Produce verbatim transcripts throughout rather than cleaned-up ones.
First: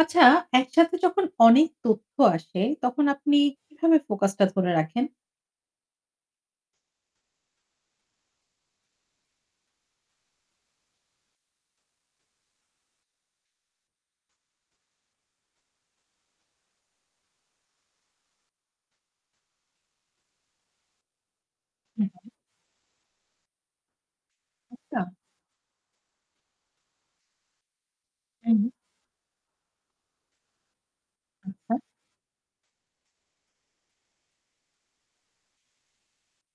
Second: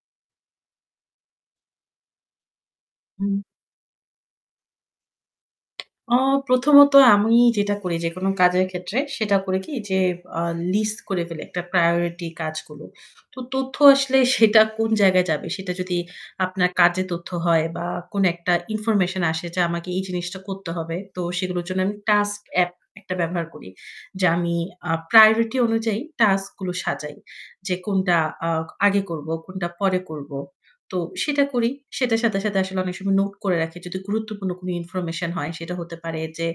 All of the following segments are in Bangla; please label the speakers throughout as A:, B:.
A: আচ্ছা একসাথে যখন অনেক তথ্য আসে, তখন আপনি
B: হুম।
A: কিভাবে ফোকাসটা ধরে রাখেন?
B: অ প্রথমত আমি যেটা করি যেকোনো কাজের ক্ষেত্রে সেটা করে কি যে অ্যাঁ লিস্ট করে ফেলে একটা প্রায়োরিটি কাজগুলো। তো তথ্য আসলে সেটা কোন জায়গায় যাবে, সেটা যদি আপনার কাজে তথ্য হয় বা কোন একটা ইনফরমেশন আসে যা আমাকে এই জিনিসটা করতে হবে। তো সেগুলোর জন্য আমি
A: হুম, হু।
B: টাস্ক এ্যাপ একটা ব্যবহার করি। যে আমি অ্যাঁ
A: আচ্ছা।
B: প্রায়োরিটি অনুযায়ী টাস্কগুলো সাজাই। যে কোনটা
A: হুম।
B: অ্যাঁ আগে করব, কোনটা পরে করব। তো সেটা করি।
A: আচ্ছা।
B: সেটার সাথে সাথে আসলে অনেক সময় নোট করে রাখি যদি গুরুত্বপূর্ণ কোন ইনফরমেশন হয় সেটা হতে পারে যে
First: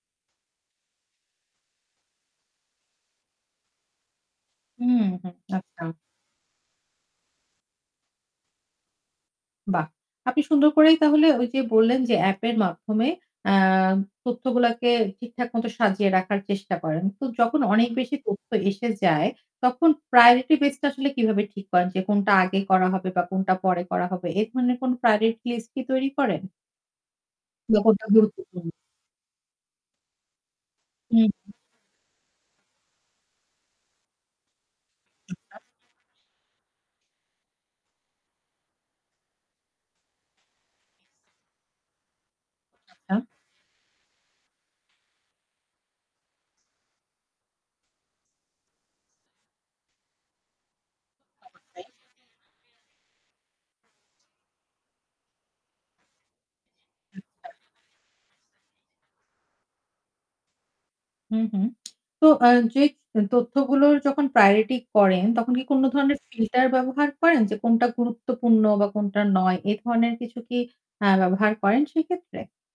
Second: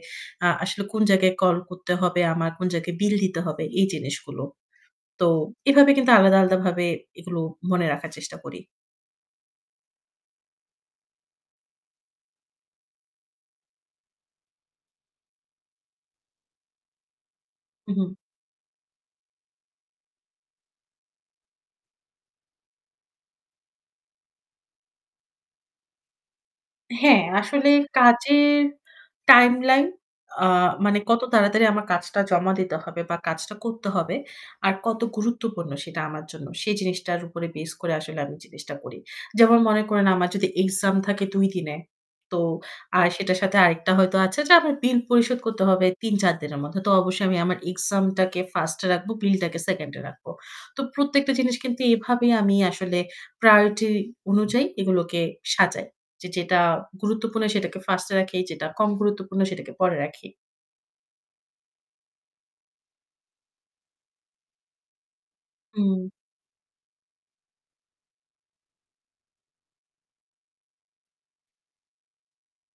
B: অ্যাঁ আসলে কোন জায়গায় কল করতে হবে আমার, কোন জায়গায় বিল দিতে হবে এই জিনিসগুলো।
A: হুম,
B: তো
A: হু। আচ্ছা।
B: এভাবে কিন্তু আলাদা আলাদাভাবে এগুলো মনে রাখার চেষ্টা করি।
A: বাহ! আপনি সুন্দর করেই তাহলে ওই যে বললেন যে অ্যাপের মাধ্যমে অ্যাঁ তথ্যগুলাকে ঠিকঠাক মতো সাজিয়ে রাখার চেষ্টা করেন। তো যখন অনেক
B: হু,
A: বেশি
B: হুম।
A: তথ্য এসে যায়, তখন প্রায়োরিটি বেজ টা আসলে কিভাবে ঠিক করেন যে কোনটা আগে করা হবে বা কোনটা পরে করা হবে? এ ধরনের কোন প্রায়োরিটি লিস্ট কি তৈরি করেন?
B: হ্যাঁ, আসলে
A: ব্যাপারটা
B: কাজের
A: গুরুত্বপূর্ণ।
B: টাইমলাইন আ মানে কত
A: হুম, হু।
B: তাড়াতাড়ি আমার কাজটা জমা দিতে হবে? বা কাজটা করতে হবে আর কত
A: আচ্ছা।
B: গুরুত্বপূর্ণ সেটা আমার জন্য? সেই জিনিসটার উপর বেস করে আসলে আমি জিনিসটা করি। যেমন মনে করেন আমার যদি এক্সাম থাকে দুই দিনে, তো আর
A: আচ্ছা।
B: সেটার সাথে আরেকটা হয়তো আছে যা আমি বিল পরিশোধ করতে হবে তিন-চার দিনের মধ্যে। তো অবশ্যই আমি আমার এক্সামটাকে ফার্স্ট-এ রাখবো, বিলটাকে সেকেন্ড-এ রাখবো। তো প্রত্যেকটা জিনিস কিন্তু
A: অবশ্যই।
B: এভাবে আমি আসলে প্রায়োরিটি অনুযায়ী এগুলোকে সাজাই। যে যেটা গুরুত্বপূর্ণ
A: আচ্ছা।
B: সেটাকে ফার্স্ট-এ রাখি, যেটা কম গুরুত্বপূর্ণ সেটাকে পরে রাখি।
A: হুম, হুম। তো অ্যাঁ যে এ তথ্যগুলোর যখন প্রায়োরিটি করেন, তখন কি কোন
B: হুম।
A: ধরনের ফিল্টার ব্যবহার করেন? যে কোনটা গুরুত্বপূর্ণ বা কোনটা নয়, এ ধরনের কিছু কি অ্যাঁ ব্যবহার করেন সেক্ষেত্রে?